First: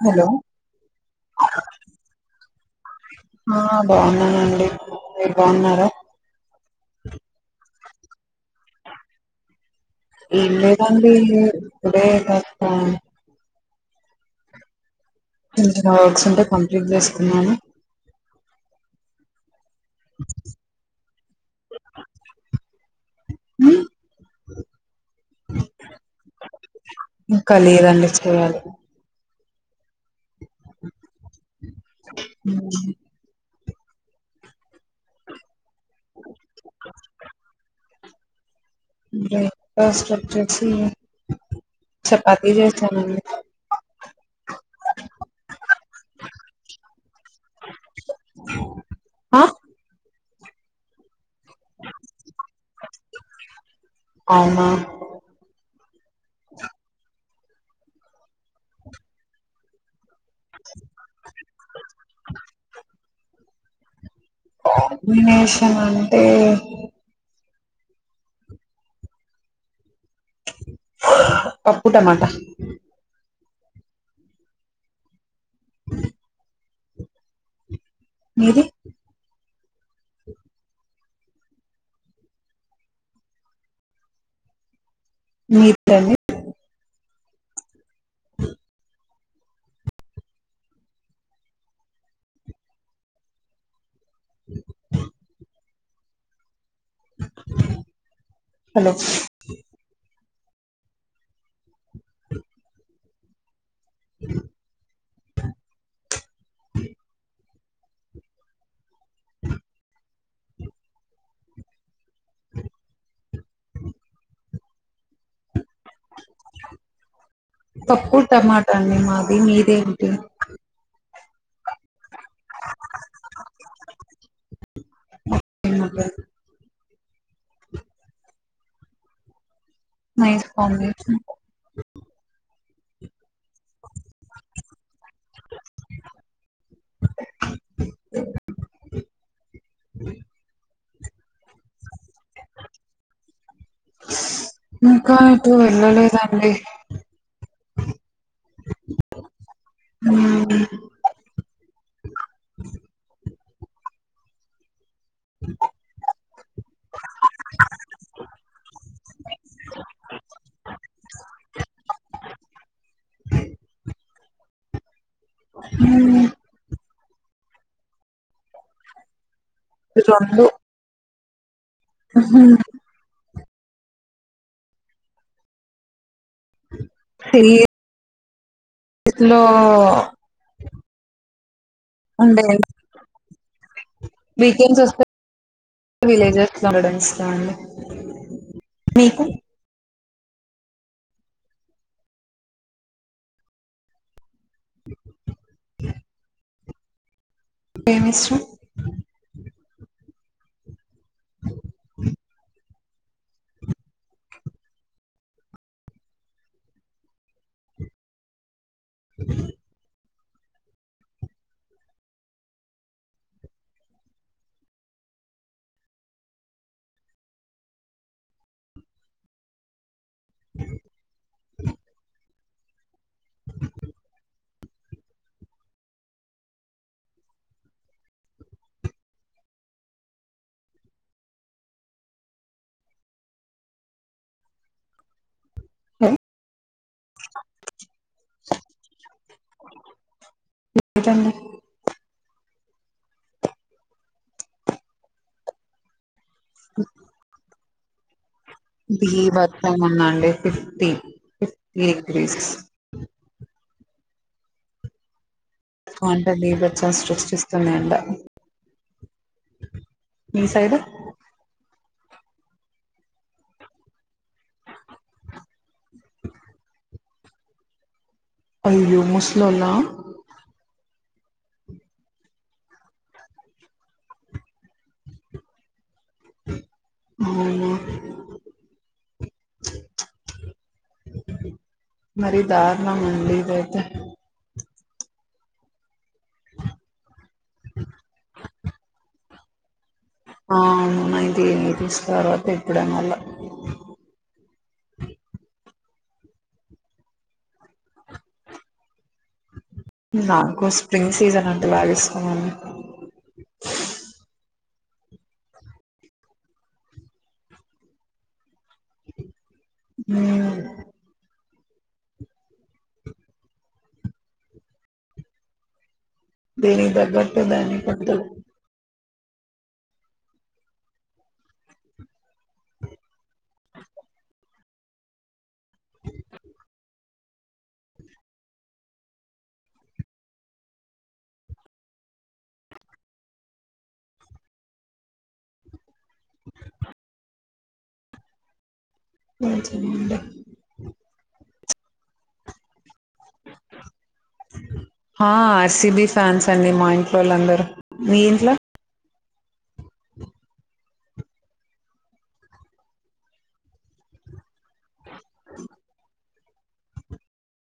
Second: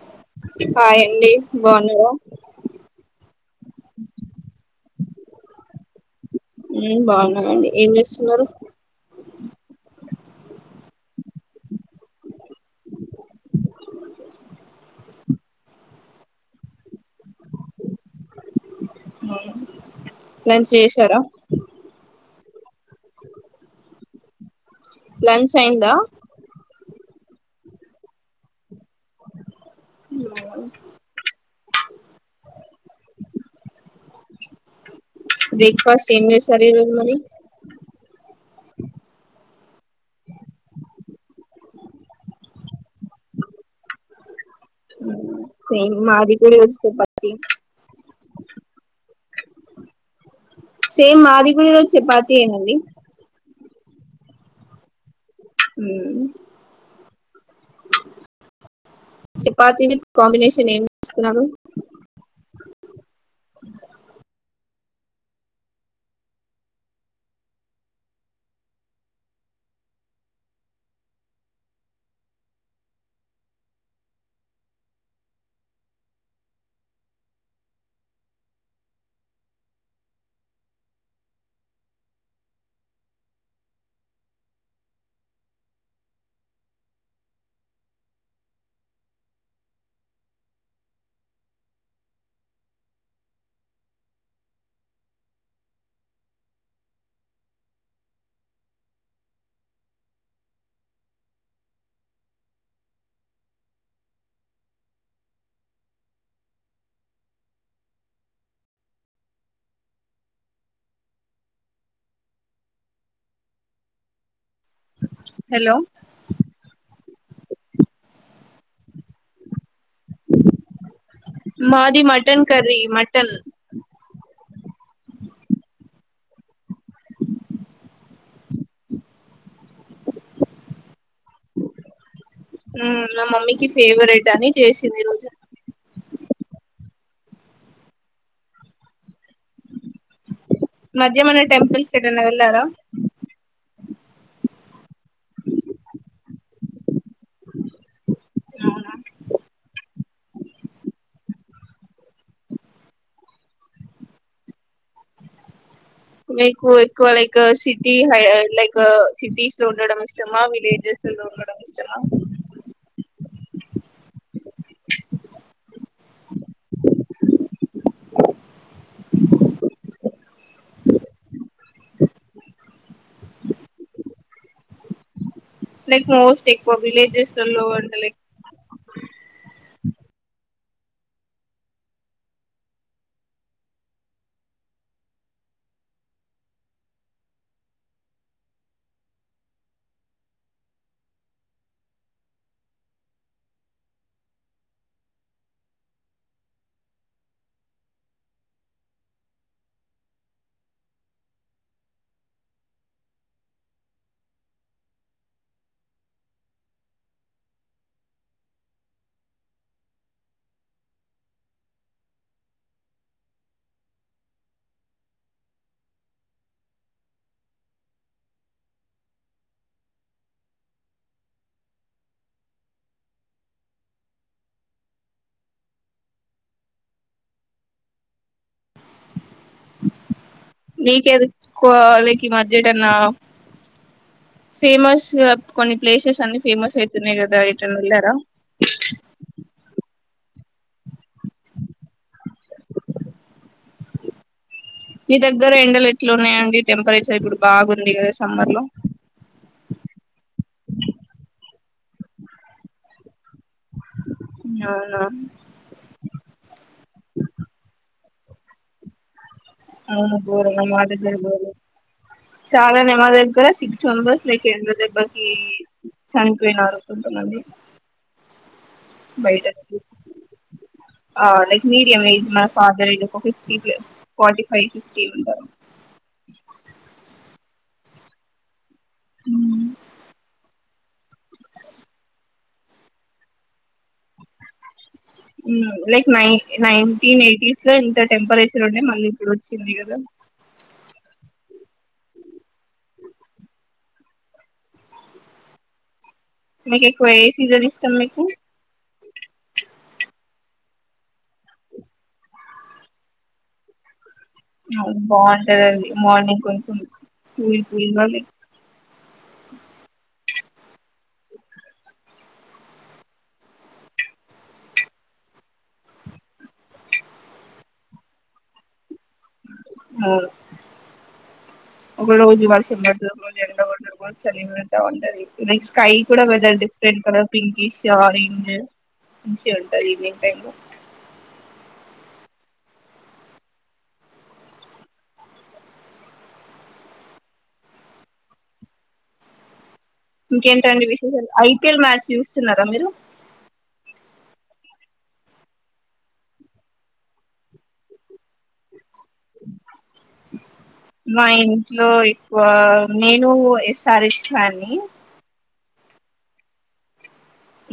Hello hi అండి బాగున్నారా ఆ బాగున్నానండి మీరు బాగున్నారా బాగున్నాదండి ఏం చేస్తున్నారు ఇన్నిగాంది కుడే కా న చిిన వర్క్స్ ఉంటే కంప్లీట్ చేస్తున్నాను మవు లంచ్ చేసారా హ లంచ్ అయిందా ఇంకాలిదండి చేయ్యాలి ఉమ్, ఉ బ్రేక్ఫాస్ట్ ఏంని సర రోజ మరి బస్జసి చపాత చే ఉమ్, సేమ్ మాది కూడా ఈరోజు చపాతి ఆ సే మ అది గు ఇరో చపాతతి అనది అమ హ చపాాతిీ వి కాంబినేషన్ ఏం చేసుకున్నారు వినేశన్ అంటే పప్పు టమాటా మీది మీరుని అ హలో హలో పప్పు టమాటా అని మాది మీదేంటి మది మాటి మటన్ కర్రీ మటన్ అ న ఫ ఉ నా మమ్మీకి ఫేవరెట్ అని చేసింది ఈ రోజు మధ్య మన టెంపుల్స్ ఎటువైనా వెళ్ళారా ఇంకా ఎటు వెళ్లలేదు ఆన్ డి అవునా ఉమ్ మీకు ఎక్కువ లైక్ సిటీ హై లైక్ సిటీస్ లో ఉండడం ఇష్టమా విలేజెస్ లో ఉండడం ఇష్టమా అ ఉమ్ [unintelligible] ఉహు [unintelligible] నెక్ మోస్ట్ ఎక్కువ విలేజెస్ లలో అంటే లైక్ ఇతనో ఉండే వీకెండ్స్ వస్తే, విలేజెస్ కీ వెళ్ళడం ఇస్తామండి, మీకు [unintelligible] ఏం ఇష్టం [unintelligible] అ [unintelligible] మీక ఎదుర్కోవాలికి, మధ్యన ఫేమస్ కొన్ని ప్లేసెస్ అన్ని ఫేమస్ అయితున్నాయి, కదా ఎటైనా వెళ్లారా. [unintelligible] మీ దగ్గర ఎండలు ఎట్లా ఉన్నాయండి టెంపరేచర్ ఇప్పుడు బాగుంది. ఉడిగా బి వసం ఉందండి, ఫిఫ్టీ ఫిఫ్టీ గ్రీస్ ఆవునా అంటే బీభత్సం సృష్టిస్తుంది [unintelligible] అవును మీ పోరు సైడ్ మాట సరు పోరు చాలా నెమాదిగ్గరా సిక్స్ మెంబర్స్ లైక్ ఎండ్ర దెబ్బకి చనిపోయినారుకుంటున్నది. అయ్యో ముసలోల్ల ఆ లక్ మీడియం ఏజ్ మన ఫాదర్, ఇది ఒక ఫిఫ్టీ ప్, ఫార్టీ ఫైవ్ ఫిఫ్టీ ఉంటారు. [unintelligible] ఆవునా ఉమ్. మరి దార్ల మండి అయితే లైక్ నై నైన్టీన్ ఎయిటీస్ లో, ఇంత టెంపరేచర్ ఉండే మళ్ళీ ఇప్పుడు వచ్చింది. కదా ఆ అవుయి. త తీసిన తర్వాత ఇప్పుడే మళ్ళ మీకు ఎక్కువ ఏ సీజన్ ఇష్టం మీకు నాకు స్ప్రింగ్ సీజన్ అంటే బాగా ఇష్టమండి. బాగుంటది. అది మార్నింగ్ కొంచెం కూూల్ కూూల్గా అ తని తగ్గట్టు, దాని పొత్తు ఒక రోజు వర్షం పడుతది, రోజు ఎండ కొడుతది, ఒకరోజు చలి ఉంటది, లైక్ స్కై కూడా weather different colour pinkish orange మంచి ఉంటది, ఈవినింగ్ టైమ్ లో అ ఇంకే తండడి వి ఐపీఎల్ మ్యాచ్ చూస్తున్నారా మీరు ఆ ఆర్సిబి ఫ్యాన్స్ అండి మా ఇంట్లో వాళ్ళ అందరుూ మీ ఇంట్లో మా ఇంట్లో ఎక్కువ నేను ఎస్ఆర్ ఇష్టాన్ని అ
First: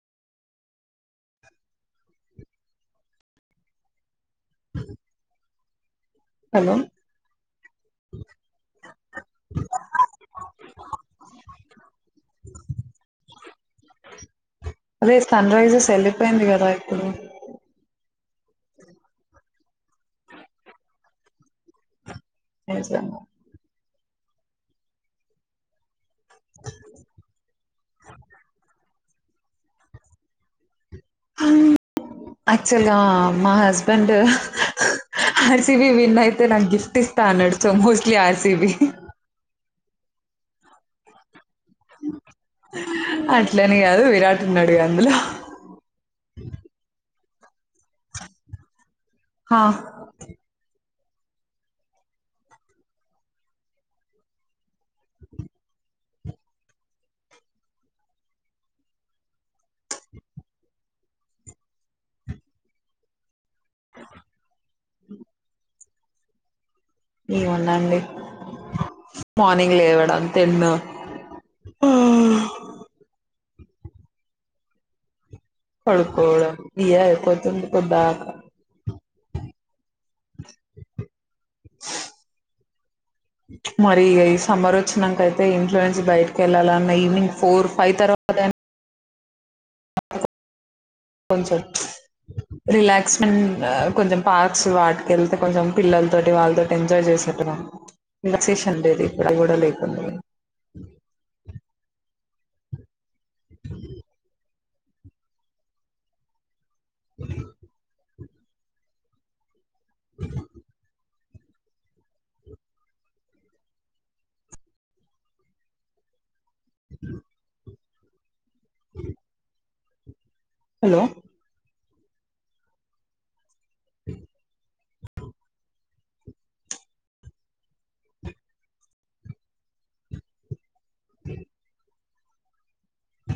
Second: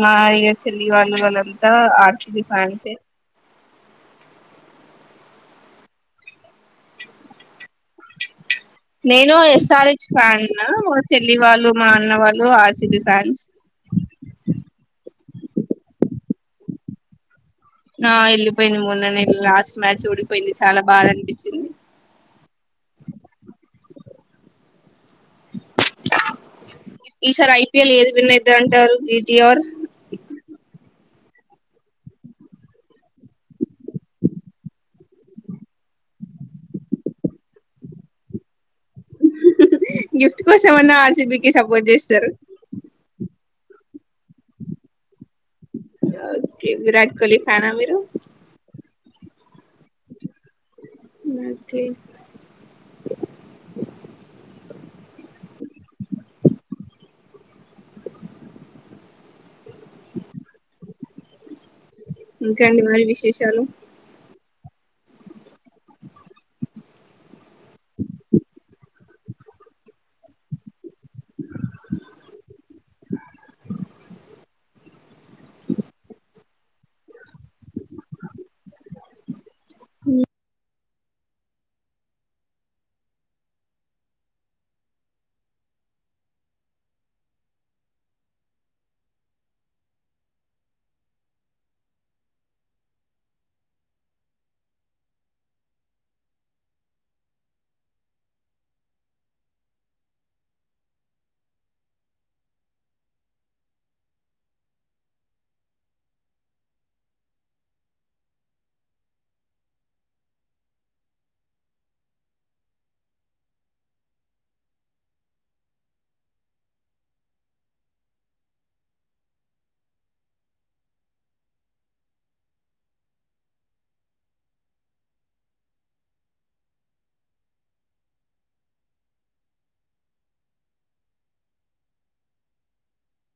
మా ఇక చెల్లి వాళ్ళు వాళ్ళంతా ఆర్సిది ఫ్యాన్సే హలో నేను ఎస్ఆర్హెచ్ ఫ్యాన్న్నా మా చెల్లి వాళ్ళు మా అన్న వాళ్ళు ఆర్సిబి ఫ్యాన్స్ సన రైజెస్ వెళ్ళిపోయింది కదా ఇప్పుడు ఆ వెళ్ళిపోయింది మూడు లాస్ట్ మ్యాచ్ ఓడిపోయింది చాలా బాధ అనిపించింది స స ఈసారి ఐపీఎల్ ఏది విన్న ఇద్ద అంటారు జటి యాక్చువల్గా మా హస్బెండ్ ఆర్సిబి విన్ అయితే నాకు గిఫ్ట్ ఇస్తా అన్నడుచో మోస్ట్లీ ఆర్సిబి గిఫ్ట్ కోసమన్నా ఆర్సి బ సపోర్ట్ చేస్తారు అట్లనే కాదు విరాట్ అడుగా అందులో ఓకే విరాట్ కోహలీ ఫ్యాన్ మీరు హా మ ఇంకాండి మాాల విశేషాలు ఏమన్నాండి మార్నింగ్ లేవడం తిన్న కడుకోళ బియా ఎకుతు కుబాకా మరి ఈ సమ్బర్ వచ్చినాకైతే ఇంట్లో నుంచి బయటికి వెళ్ళాలన్న ఈవినింగ్ ఫోర్ ఫైవ్ తర్వాతయినా కొంచెం రిలాక్స్మెంట్ కొంచెం పార్క్స్ వాటిక వెళ్తే కొంచెం పిల్లలతోటి వాళ్ళతోటి ఎంజాయ్ చేసేట రిలాక్సేషన్ అండేది ఇక్కడ కూడా లేకుడా అ అ ఇ హలో అ అ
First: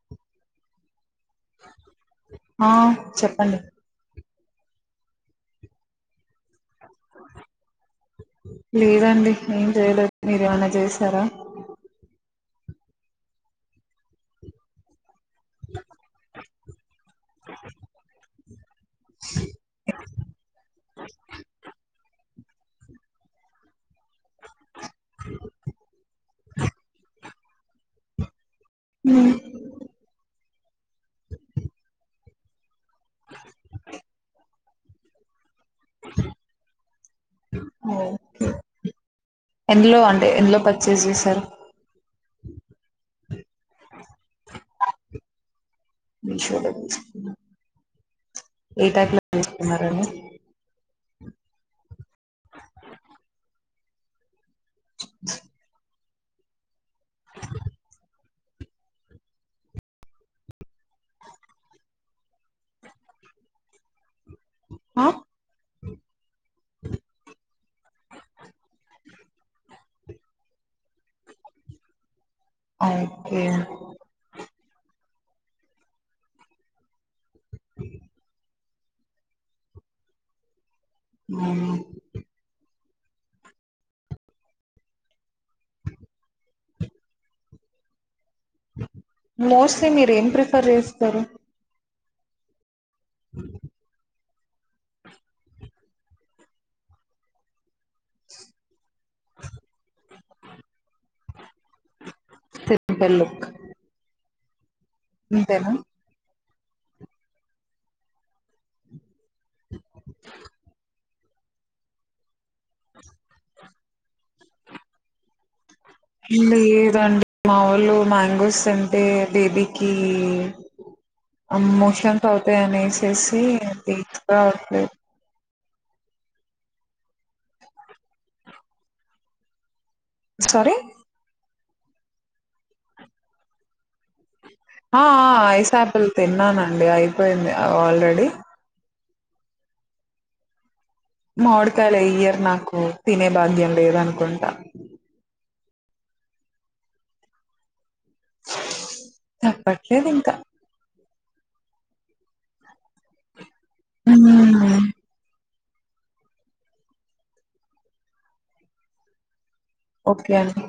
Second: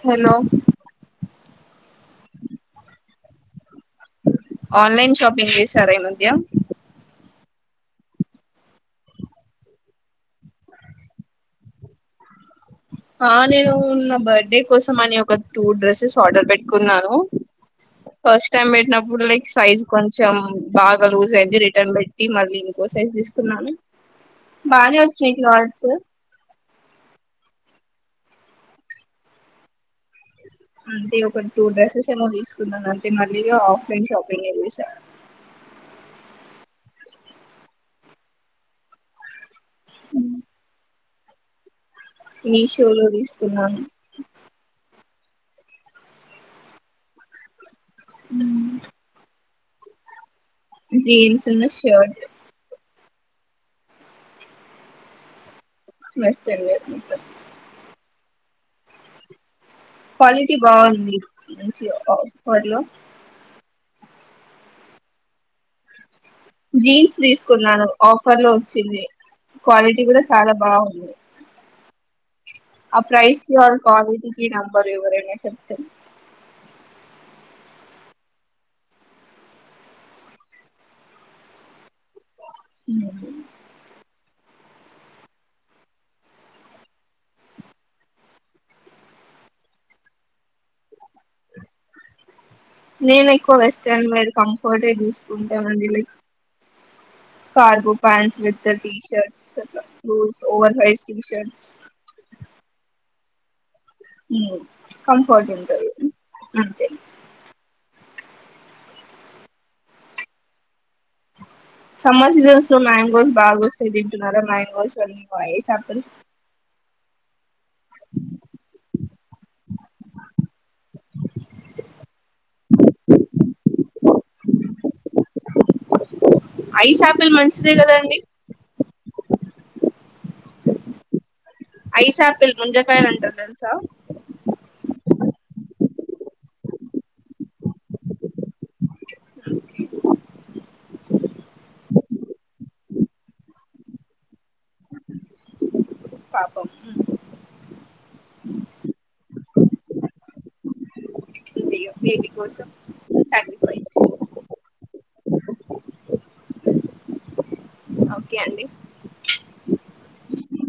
హలో ఆ చెప్పండి ఆన్లైన్ షాపిింగ్ విసారై మద్య లేదండి ఏం చేయలేదు మీరేమనా చేశారా ఆ నేను నా బర్డే కోసం అని ఒక టూ డ్రెస్సెస్ ఆర్డర్ పెట్టుకున్నాను ఫస్ట్ టైం పెట్టినప్పుడు లైక్ సైజ్ కొంచెం బాగా లూజ్ అయింది రిటర్న్ పెట్టి టి మళ్ళీ ఇంకో సైజు తీసుకున్నాను బానే వచ్చిన క లోస్ హ అంటే ఒక టూ డ్రెస్సెస్ ఏమో తీసుకున్నాను అంటే మళ్ళీగా ఆఫ్లైన్ షాపింగ్ ఏ చేసాను అఓ ఎందులో అంటే ఎందులో పచేస క్క ఈ షో లో తీసుకున్నాను ఇషాలాసి ఏ ట న్నరడి జీన్స్ ఉన్న షర్ట్ మస్త అండి క్వాలిటీ బాగుంది మంచిపరిలో ఆ జీన్స్ తీసుకున్నాను ఆఫర్ లో వచ్చింది క్వాలిటీ కూడా చాలా బాగుంది ఓకే ప్రైస్ క క్వాలిటీ క న బరవర న చెతే అ అ మోస్ట్లీ మీరేం ప్రిఫర్ చేస్తారు నేను ఎక్కువ వెస్టర్న్ మీే కంఫర్ట్ే చూసుకుంటామడి like cargo pants with T shirts అ రూస్ ఓవర్ సైజ్ టీషర్ట్స్ తెల్లుక్ హ కంఫర్ట్ ఉంట అంతే సమ్మర్ సీజన్స్ లో మ్యాంగోవ్స్ బాగా వస్తే తింటున్నారు మ్యాంగోవ్ అన్నా ఇ అండి మాముూలు మ్యాంగోస్ అంటే బేబీకి అమోషంంత అవుతాయ అనేససి ఏఓ ఐస్ ఆపిల్ మంచిదే కదాండి సరిీ ఐస్ ఆపిిల్ ముంజకాయ అంట సా ఆ ఐస్ాపిల్ తిన్నానండి అయిపోయింది ఆల్రెడీ మామిడికాయలు ఎయర్ నాకు తినే భాగ్యం లేదనుకుంటా పాపం తప్పట్లేదు ఇంకా బేబ కోసం చ ఓకే అండి ఓకే అండి